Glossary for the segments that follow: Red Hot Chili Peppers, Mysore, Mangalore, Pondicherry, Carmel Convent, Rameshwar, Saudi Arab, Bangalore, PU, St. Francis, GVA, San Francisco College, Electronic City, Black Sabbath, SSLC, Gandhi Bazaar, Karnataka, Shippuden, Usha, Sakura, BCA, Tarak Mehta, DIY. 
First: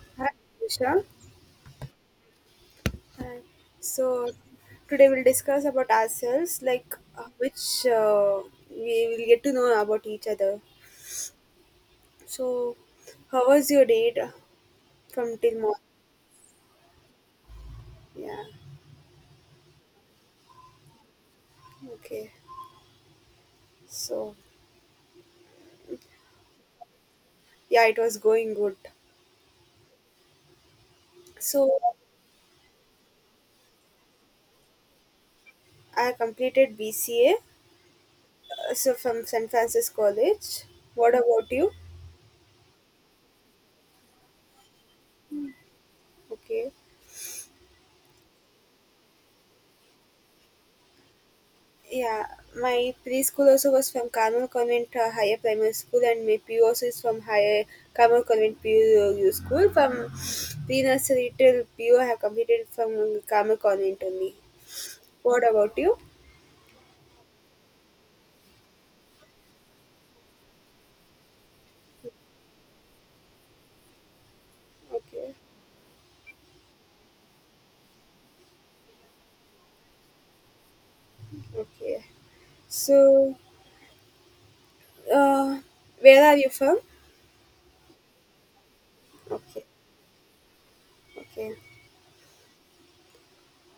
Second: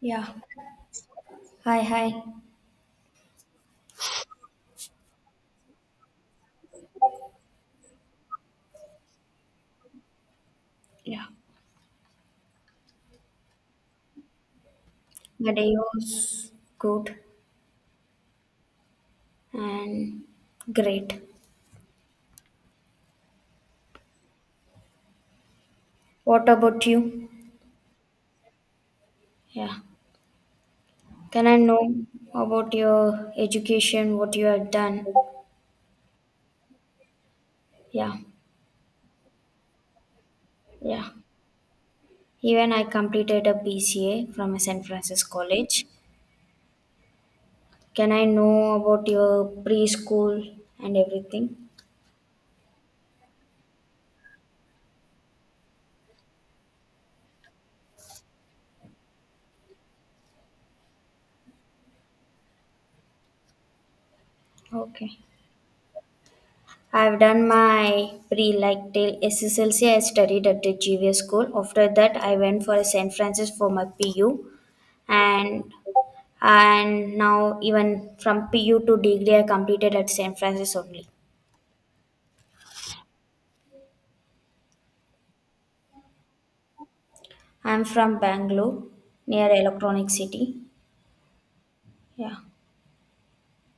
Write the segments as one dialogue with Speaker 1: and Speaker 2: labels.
Speaker 1: Yeah.
Speaker 2: Hi, Usha.
Speaker 1: Hi, hi.
Speaker 2: Hi. So Today we'll discuss about ourselves, like which uh, we will get to know about each other.
Speaker 1: Yeah.
Speaker 2: So, how was your day from
Speaker 1: My
Speaker 2: till
Speaker 1: day
Speaker 2: morning?
Speaker 1: was good
Speaker 2: Yeah.
Speaker 1: and great.
Speaker 2: Okay. So
Speaker 1: What about you?
Speaker 2: yeah, it was going good.
Speaker 1: Yeah. Can I
Speaker 2: So
Speaker 1: know about your education, what you have done?
Speaker 2: I completed BCA.
Speaker 1: Yeah.
Speaker 2: So from San Francisco College.
Speaker 1: Yeah.
Speaker 2: What about you?
Speaker 1: Even I completed a BCA from a San Francisco college.
Speaker 2: Okay.
Speaker 1: Can I know about your preschool and everything?
Speaker 2: Yeah, my preschool also was from Carmel Convent Higher Primary School, and my PU also is from Higher Carmel Convent PU School. From pre nursery till PU, have completed from Carmel Convent only.
Speaker 1: Okay.
Speaker 2: What about you?
Speaker 1: I've done my pre like till SSLC. I studied at the GVA school. After that, I went for St. Francis for my PU,
Speaker 2: Okay,
Speaker 1: and and now even from PU to degree, I completed at St. Francis only.
Speaker 2: okay. So, uh, where are you from?
Speaker 1: I'm from Bangalore, near
Speaker 2: Okay,
Speaker 1: Electronic City.
Speaker 2: okay.
Speaker 1: Yeah,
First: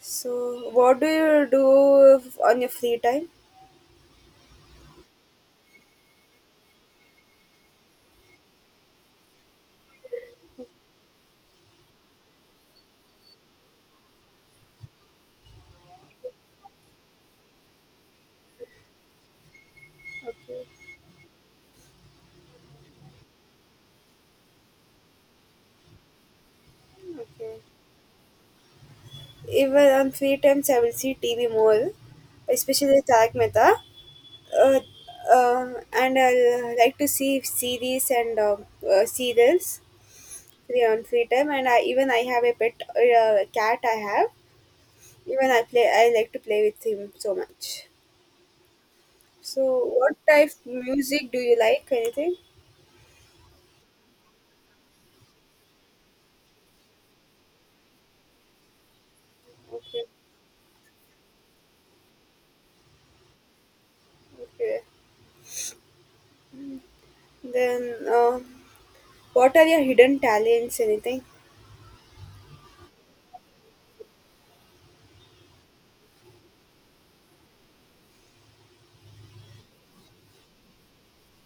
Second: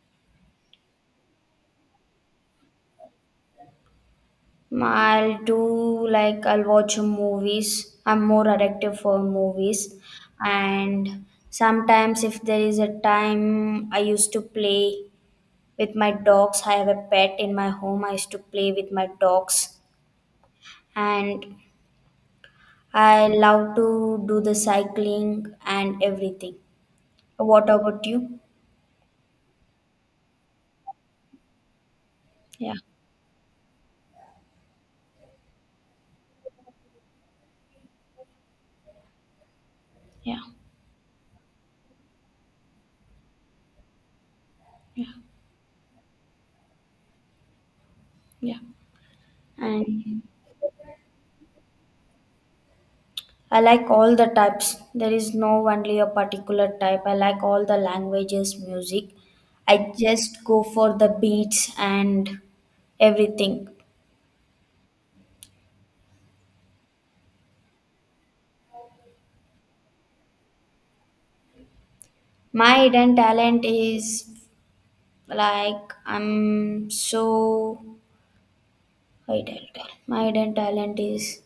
Speaker 2: So, what do you do on your free time?
Speaker 1: I'll do like I'll watch movies. I'm more addictive for movies, and sometimes if there is a time, I used to play with my dogs. I have a pet in my home. I used to play with my dogs
Speaker 2: Okay,
Speaker 1: and I love to do the cycling and everything.
Speaker 2: okay.
Speaker 1: What about you?
Speaker 2: Even on free times, I will see TV more,
Speaker 1: Yeah.
Speaker 2: especially Tarak Mehta. uh, and I like to see series and serials free on free time. And I even I have a pet cat. I have even I play. I like to play with him so much. So, what
Speaker 1: And
Speaker 2: type of music do you like? Anything?
Speaker 1: I like all the types. There is no only a particular type. I like all the languages, music. I
Speaker 2: Okay,
Speaker 1: just go for the beats and everything.
Speaker 2: okay. Then, what are your hidden talents? Anything?
Speaker 1: My hidden talent is like I'm so Hidden talent. My hidden talent is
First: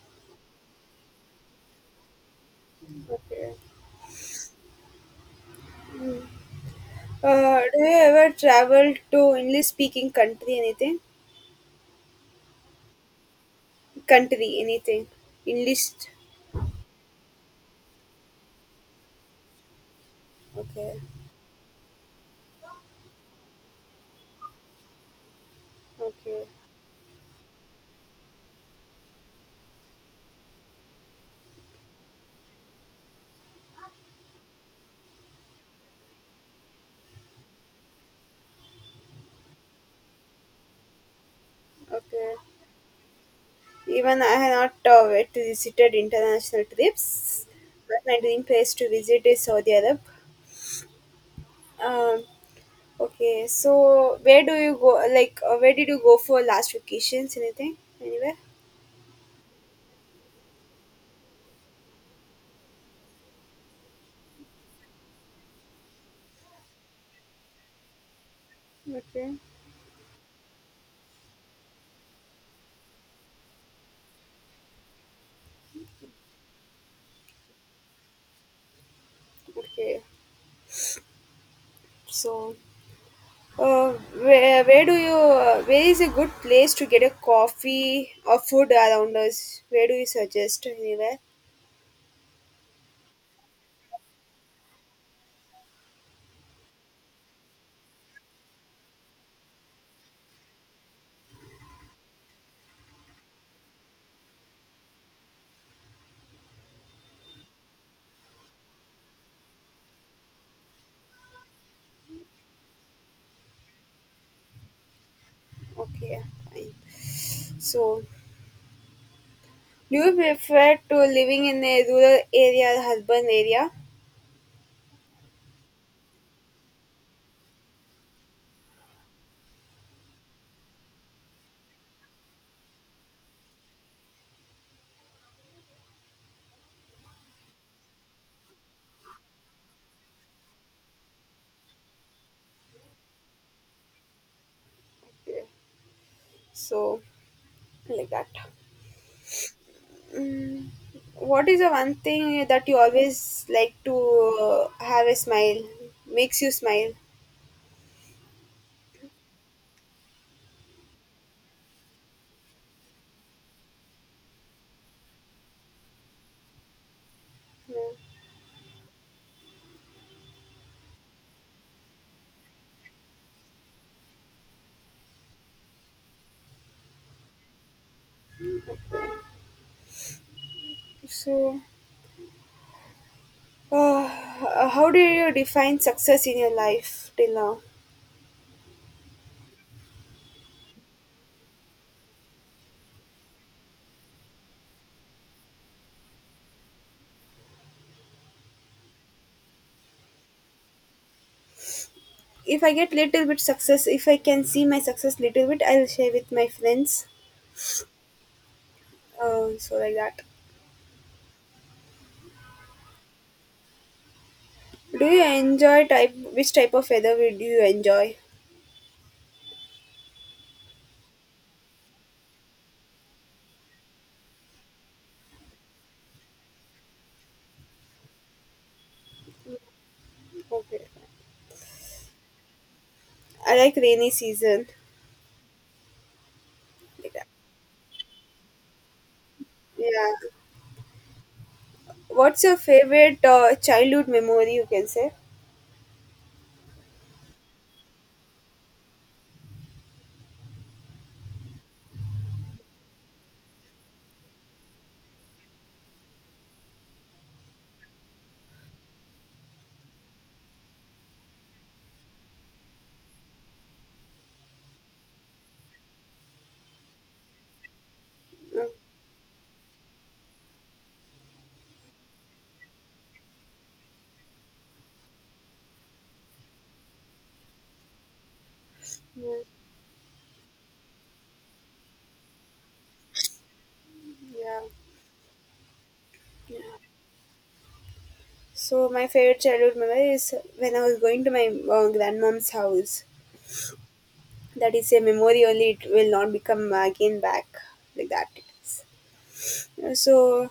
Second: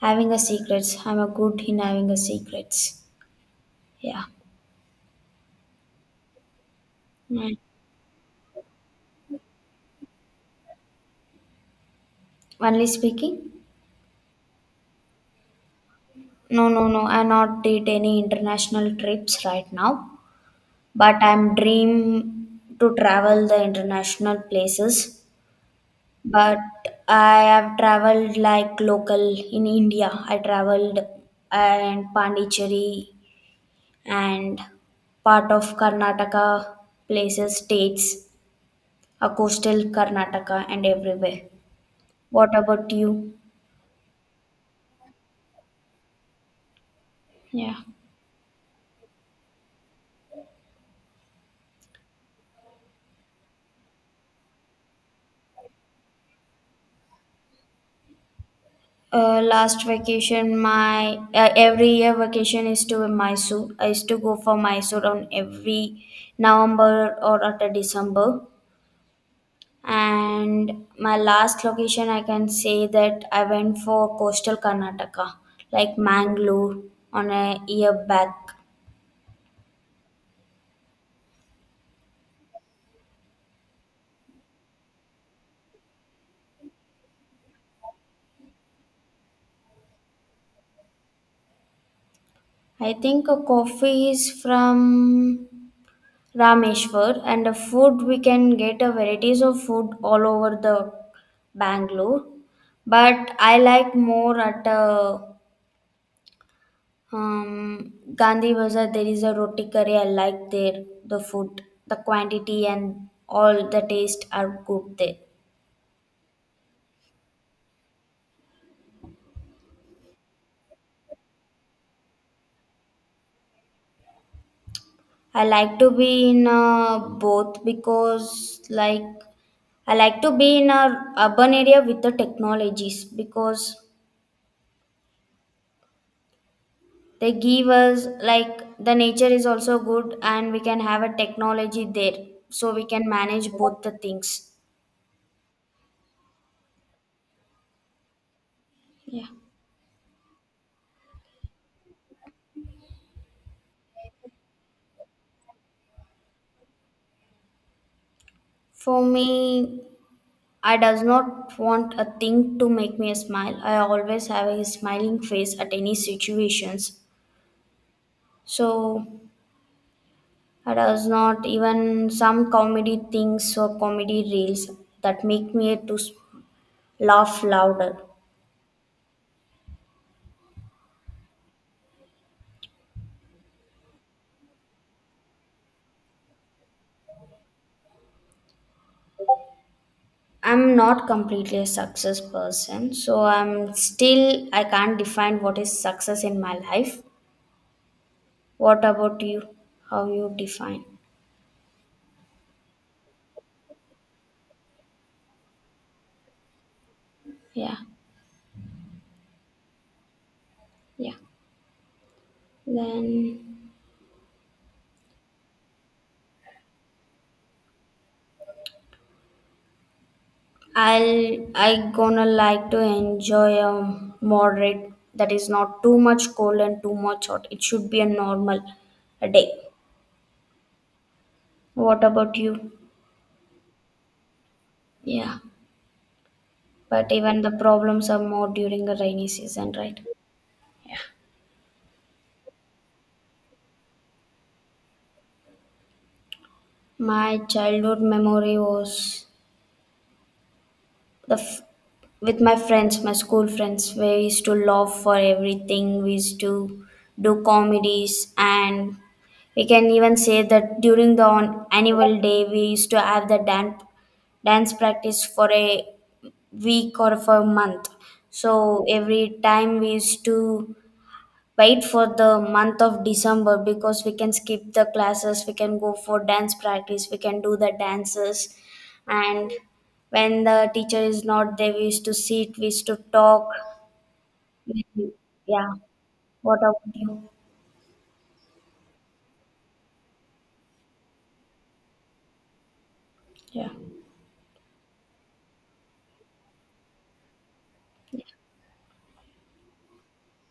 Speaker 1: having a secrets. I'm a good in having a secrets.
Speaker 2: Okay.
Speaker 1: Yeah. Mm.
Speaker 2: Do you ever travel to English speaking country? Anything?
Speaker 1: Only speaking?
Speaker 2: Country? Anything? English?
Speaker 1: No, no, no. I not did any international trips right now,
Speaker 2: Okay.
Speaker 1: but I'm dream to travel the international places.
Speaker 2: Okay,
Speaker 1: But I have traveled like local in India. I traveled and Pondicherry and part of Karnataka places, states. Coastal Karnataka and everywhere.
Speaker 2: okay.
Speaker 1: What about you?
Speaker 2: Even I have not yet visited international trips, but my dream place to visit is Saudi Arab. Um, okay, so where do you go? Like, where did you go for last vacations? Anything? Anywhere?
Speaker 1: Last vacation, my every year vacation is to Mysore. I used to go for Mysore on every November or after December.
Speaker 2: Okay,
Speaker 1: And my last location, I can say that I went for coastal Karnataka, like Mangalore, on a year back.
Speaker 2: okay. So, uh, where do you? Where is a good place to get a coffee or food around us? Where do you suggest? Anywhere?
Speaker 1: I think a coffee is from Rameshwar and the food we can get a varieties of food all over the Bangalore, but I like more at Gandhi Bazaar. There is a roti curry. I like there the food, the quantity and all the taste are good there.
Speaker 2: Okay, fine. So. Do you prefer to living in a rural area or urban area?
Speaker 1: I like to be in both because like I like to be in a urban area with the technologies because they give us like the nature is also good and we can have a technology there, so we can manage both the things.
Speaker 2: Okay, so, like that. Mm, what is the one thing that you always like to have a smile? Makes you smile.
Speaker 1: For me, I does not want a thing to make me smile. I always have a smiling face at any situations.
Speaker 2: Yeah.
Speaker 1: So I does not even some comedy things or comedy reels that make me to laugh louder.
Speaker 2: So, uh, how do you define success in your life till now?
Speaker 1: I'm not completely a success person, so I can't define what is success in my life. What about you? How you define?
Speaker 2: If I get little bit success, if I can see my success little bit, I'll share with my friends. So like that.
Speaker 1: Then
Speaker 2: Do you enjoy type? Which type of weather do you enjoy?
Speaker 1: I gonna like to enjoy a moderate, that is not too much cold and too much hot. It should be a normal a day.
Speaker 2: Okay.
Speaker 1: What about you?
Speaker 2: I like rainy season.
Speaker 1: Yeah, but
Speaker 2: Like that.
Speaker 1: even the problems are more during a rainy season, right?
Speaker 2: Yeah. What's your favorite childhood memory? You can say.
Speaker 1: My childhood memory was the f- with my friends, my school friends. We used to laugh for everything. We used to do comedies, and we can even say that during the on annual day, we used to have the dance practice for a week or for a month.
Speaker 2: Mm,
Speaker 1: So every time we used to wait for the month of December because we can skip the classes, we can go for dance practice, we can do the dances.
Speaker 2: yeah.
Speaker 1: And when the teacher is not there, we used to sit, we used to talk.
Speaker 2: Yeah.
Speaker 1: Yeah. What
Speaker 2: Yeah.
Speaker 1: about you?
Speaker 2: So my favorite childhood memory is when I was going to my grandmom's house. That is a memory only; it will not become again back like that. It is. So,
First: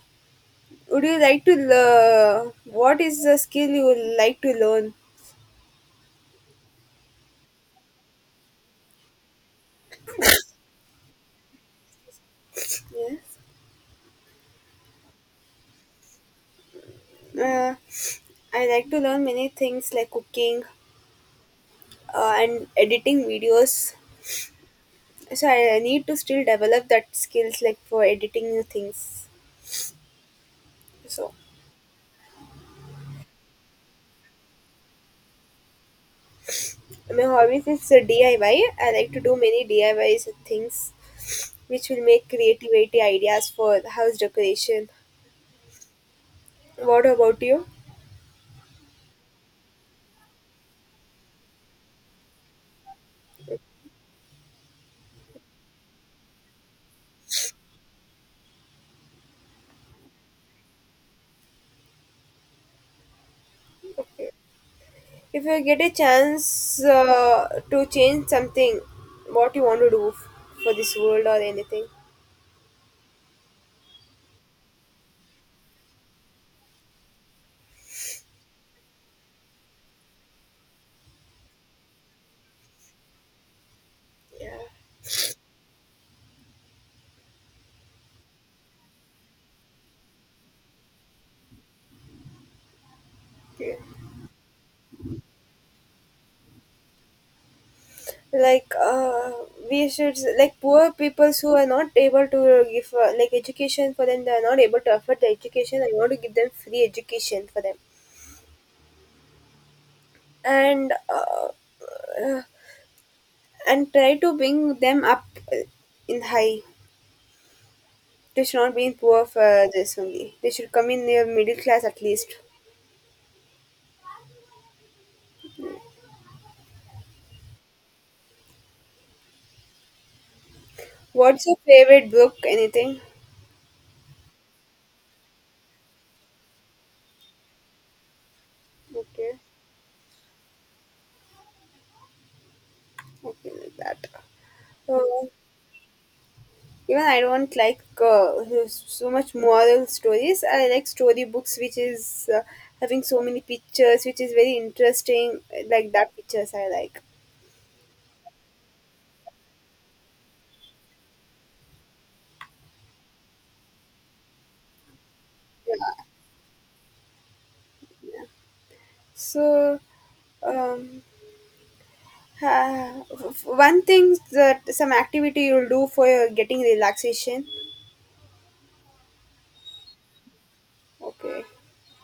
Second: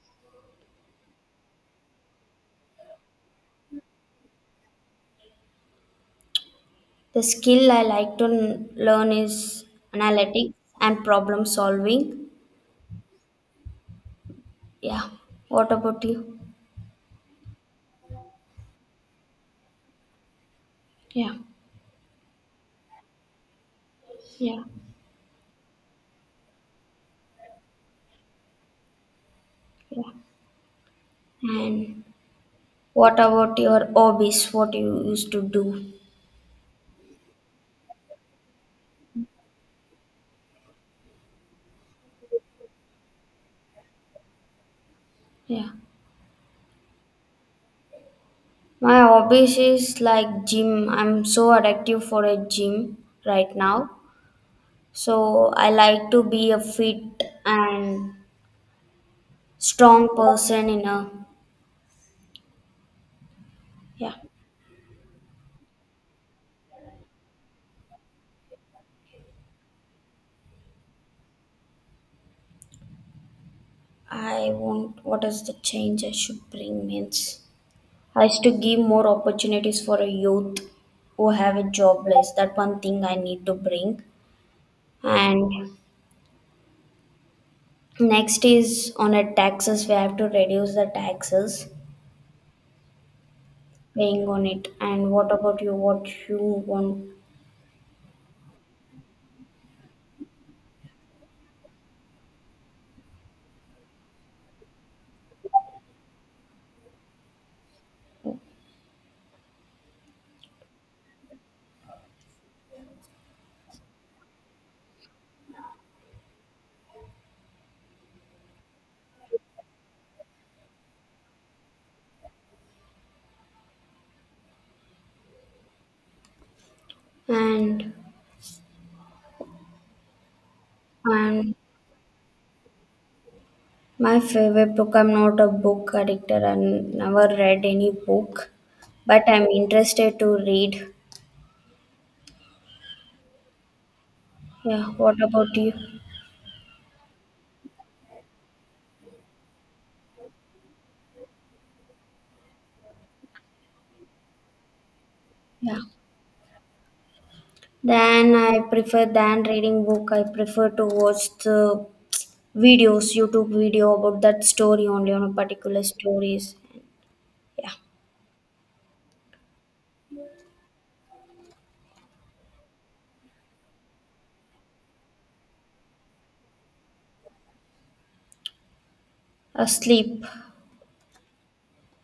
Speaker 2: would you like to learn? What is the skill you would like to learn?
Speaker 1: The skill I like to learn is analytics and problem solving.
Speaker 2: Yes.
Speaker 1: Yeah. What about you?
Speaker 2: Uh, I like to learn many things like cooking, and editing videos. So I need to still develop that skills like for editing new things. So
Speaker 1: And what about your hobbies, what you used to do?
Speaker 2: my hobbies is DIY. I Y. I like to do many DIYs and things which will make creativity ideas for the house decoration. What about you?
Speaker 1: My hobbies is like gym. I'm so addictive for a gym right now. So I like to be a fit and strong person in a
Speaker 2: If you get a chance to change something, what you want to do for this world or anything?
Speaker 1: I want what is the change I should bring means I is to give more opportunities for a youth who have a jobless. That one thing I need to bring.
Speaker 2: Yeah.
Speaker 1: And next is on a taxes, we have to reduce the taxes
Speaker 2: Yeah.
Speaker 1: paying on it. And what about you? What you want
Speaker 2: Like, we should, like, poor people who are not able to give like education, for them, they are not able to afford the education. I want to give them free education for them, and uh, uh, and try to bring them up uh, in high. They should not be in poor. For this only, they should come in their middle class at least.
Speaker 1: and
Speaker 2: What's
Speaker 1: And
Speaker 2: your favorite book? Anything?
Speaker 1: my favorite book, I'm not a book addictor and never read any book, but
Speaker 2: Okay,
Speaker 1: I'm interested to read.
Speaker 2: okay, like that.
Speaker 1: Yeah, what
Speaker 2: Uh,
Speaker 1: about you?
Speaker 2: even I don't like so much moral stories. I like story books, which is having so many pictures, which is very interesting. Like that pictures I like.
Speaker 1: Then I prefer than reading book, I prefer to watch the videos, YouTube video about that story only on a particular
Speaker 2: Yeah.
Speaker 1: stories. Yeah.
Speaker 2: So, um, ha- one thing that some activity you'll do for your getting relaxation.
Speaker 1: Asleep.
Speaker 2: Okay,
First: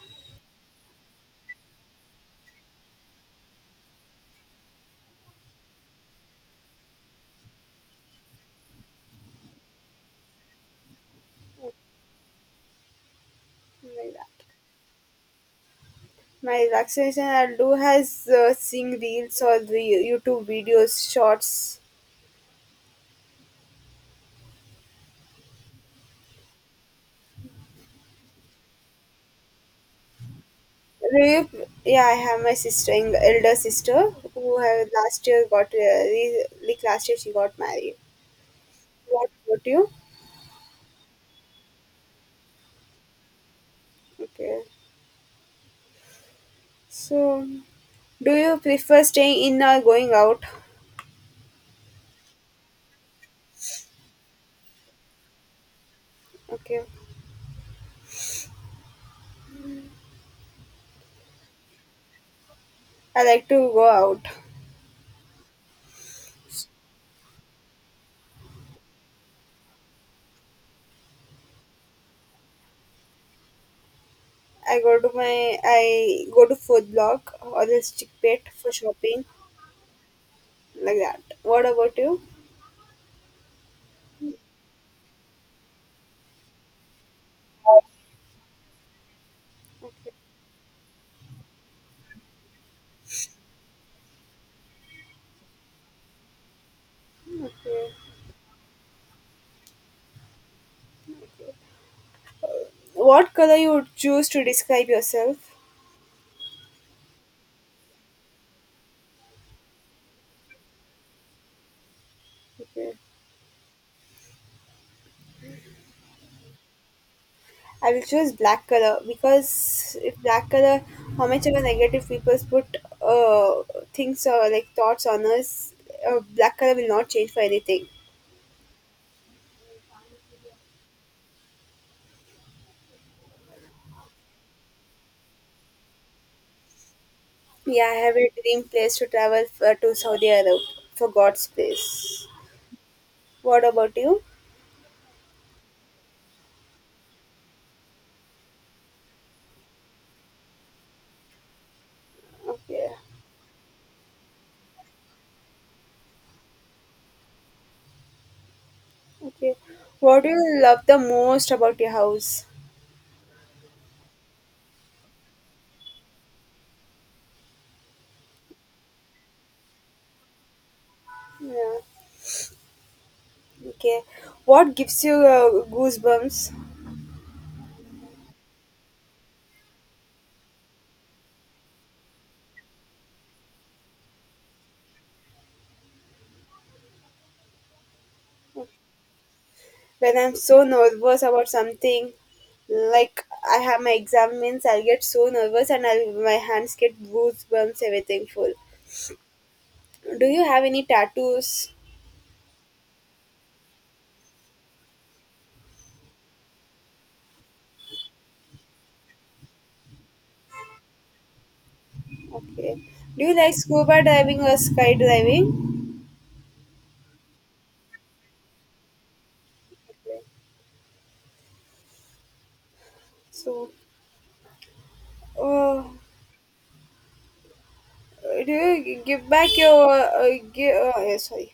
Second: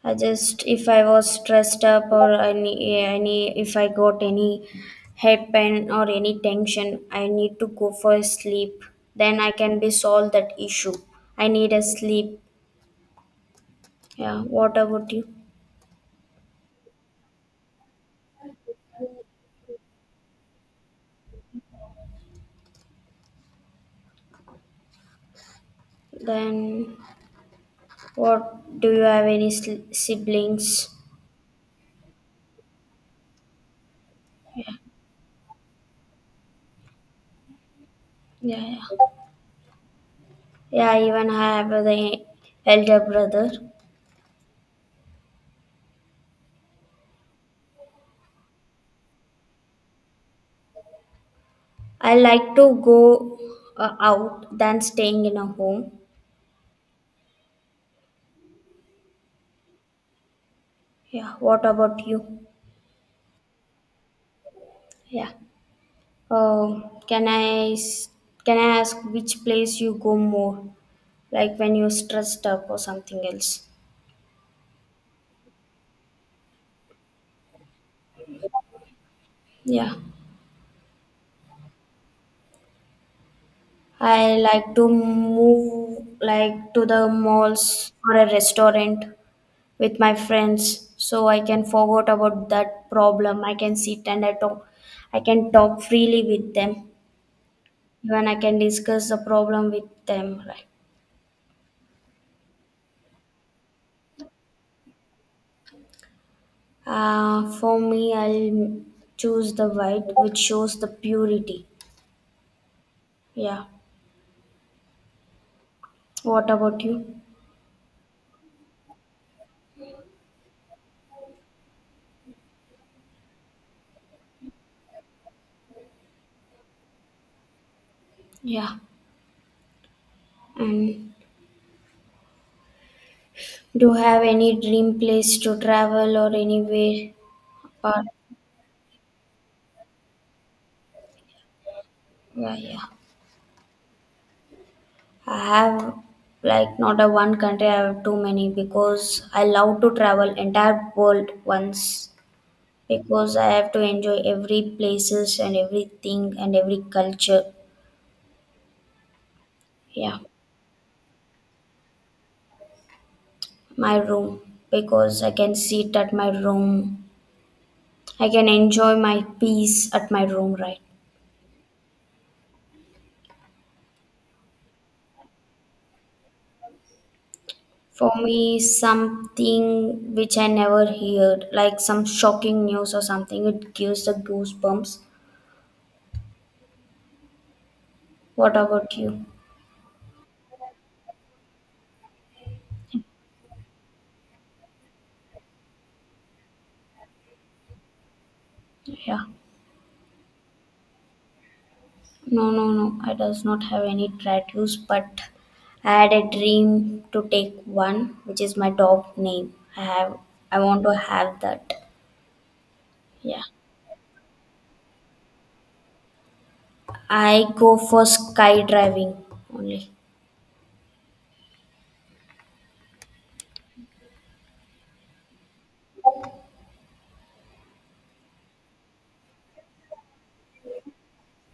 Speaker 1: I just, if I was stressed up or if I got any head pain or any tension, I need to go for a sleep. Then I can be solve that issue. I need a sleep.
Speaker 2: like
Speaker 1: Yeah.
Speaker 2: that.
Speaker 1: What about you?
Speaker 2: My relaxation I'll do has seeing reels or the YouTube videos, shorts.
Speaker 1: Then, what do you have any siblings?
Speaker 2: Rape, yeah, I have my sister, elder sister, who have last year got like last year she got married. What about you?
Speaker 1: Yeah, even I even have the elder brother.
Speaker 2: Okay. So, do you prefer staying in or going out?
Speaker 1: I like to go out than staying in a home.
Speaker 2: Okay.
Speaker 1: Yeah. What about you?
Speaker 2: I like to go out.
Speaker 1: Yeah. Oh, can I ask which place you go more, like when you're stressed up or something else?
Speaker 2: I go to my I go to food block or the stick pet for shopping,
Speaker 1: Yeah,
Speaker 2: like that. What about you?
Speaker 1: I like to move like to the malls or a restaurant with
Speaker 2: Okay,
Speaker 1: my friends, so I can forget about that problem. I can sit and I talk. I can talk freely with them.
Speaker 2: okay.
Speaker 1: Even I can discuss the problem with them. Right.
Speaker 2: What color you would choose to describe yourself?
Speaker 1: For me, I'll choose the white, which shows the purity.
Speaker 2: Okay.
Speaker 1: What about you?
Speaker 2: I will choose black color. Because if black color, how much of a negative people put uh, things or like thoughts on us, black color will not change for anything.
Speaker 1: And do you have any dream place to travel or anywhere?
Speaker 2: Yeah, I
Speaker 1: Or
Speaker 2: have a dream place to travel for, to Saudi Arab for God's place.
Speaker 1: yeah, yeah.
Speaker 2: What about you?
Speaker 1: I have like not a one country. I have too many because I love to travel entire world once
Speaker 2: Okay,
Speaker 1: because I have to enjoy every places and everything and every culture.
Speaker 2: okay.
Speaker 1: Yeah,
Speaker 2: What do you love the most about your house?
Speaker 1: my room, because I can sit at my room. I can enjoy my peace at my room, right?
Speaker 2: Yeah. Okay. What gives you goosebumps?
Speaker 1: For me, something which I never heard, like some shocking news or something, it gives the goosebumps. What about you?
Speaker 2: When I'm so nervous about something, like I have my exams, I'll get so nervous and I'll my hands get goosebumps, everything full. Do you have any tattoos?
Speaker 1: No, no, no. I does not have any tattoos, but I had a dream to take one, which is my dog name. I have. I want to have that.
Speaker 2: Okay. Do you like scuba diving or skydiving?
Speaker 1: I go for skydiving only.
Speaker 2: Okay. So, uh, do you give back your give, yeah, sorry?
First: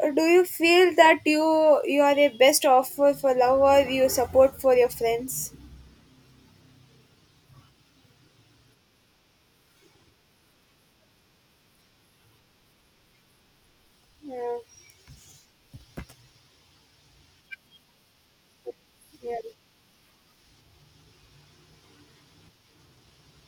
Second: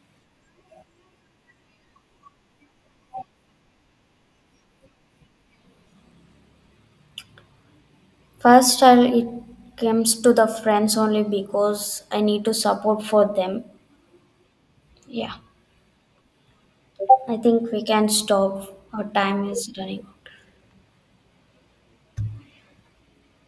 Speaker 2: Do you feel that you are a best offer for love or you support for your friends?
Speaker 1: First, it comes to the friends only because I need to support for them.
Speaker 2: Yeah,
Speaker 1: I think we can stop. Our
Speaker 2: yeah.
Speaker 1: time is running.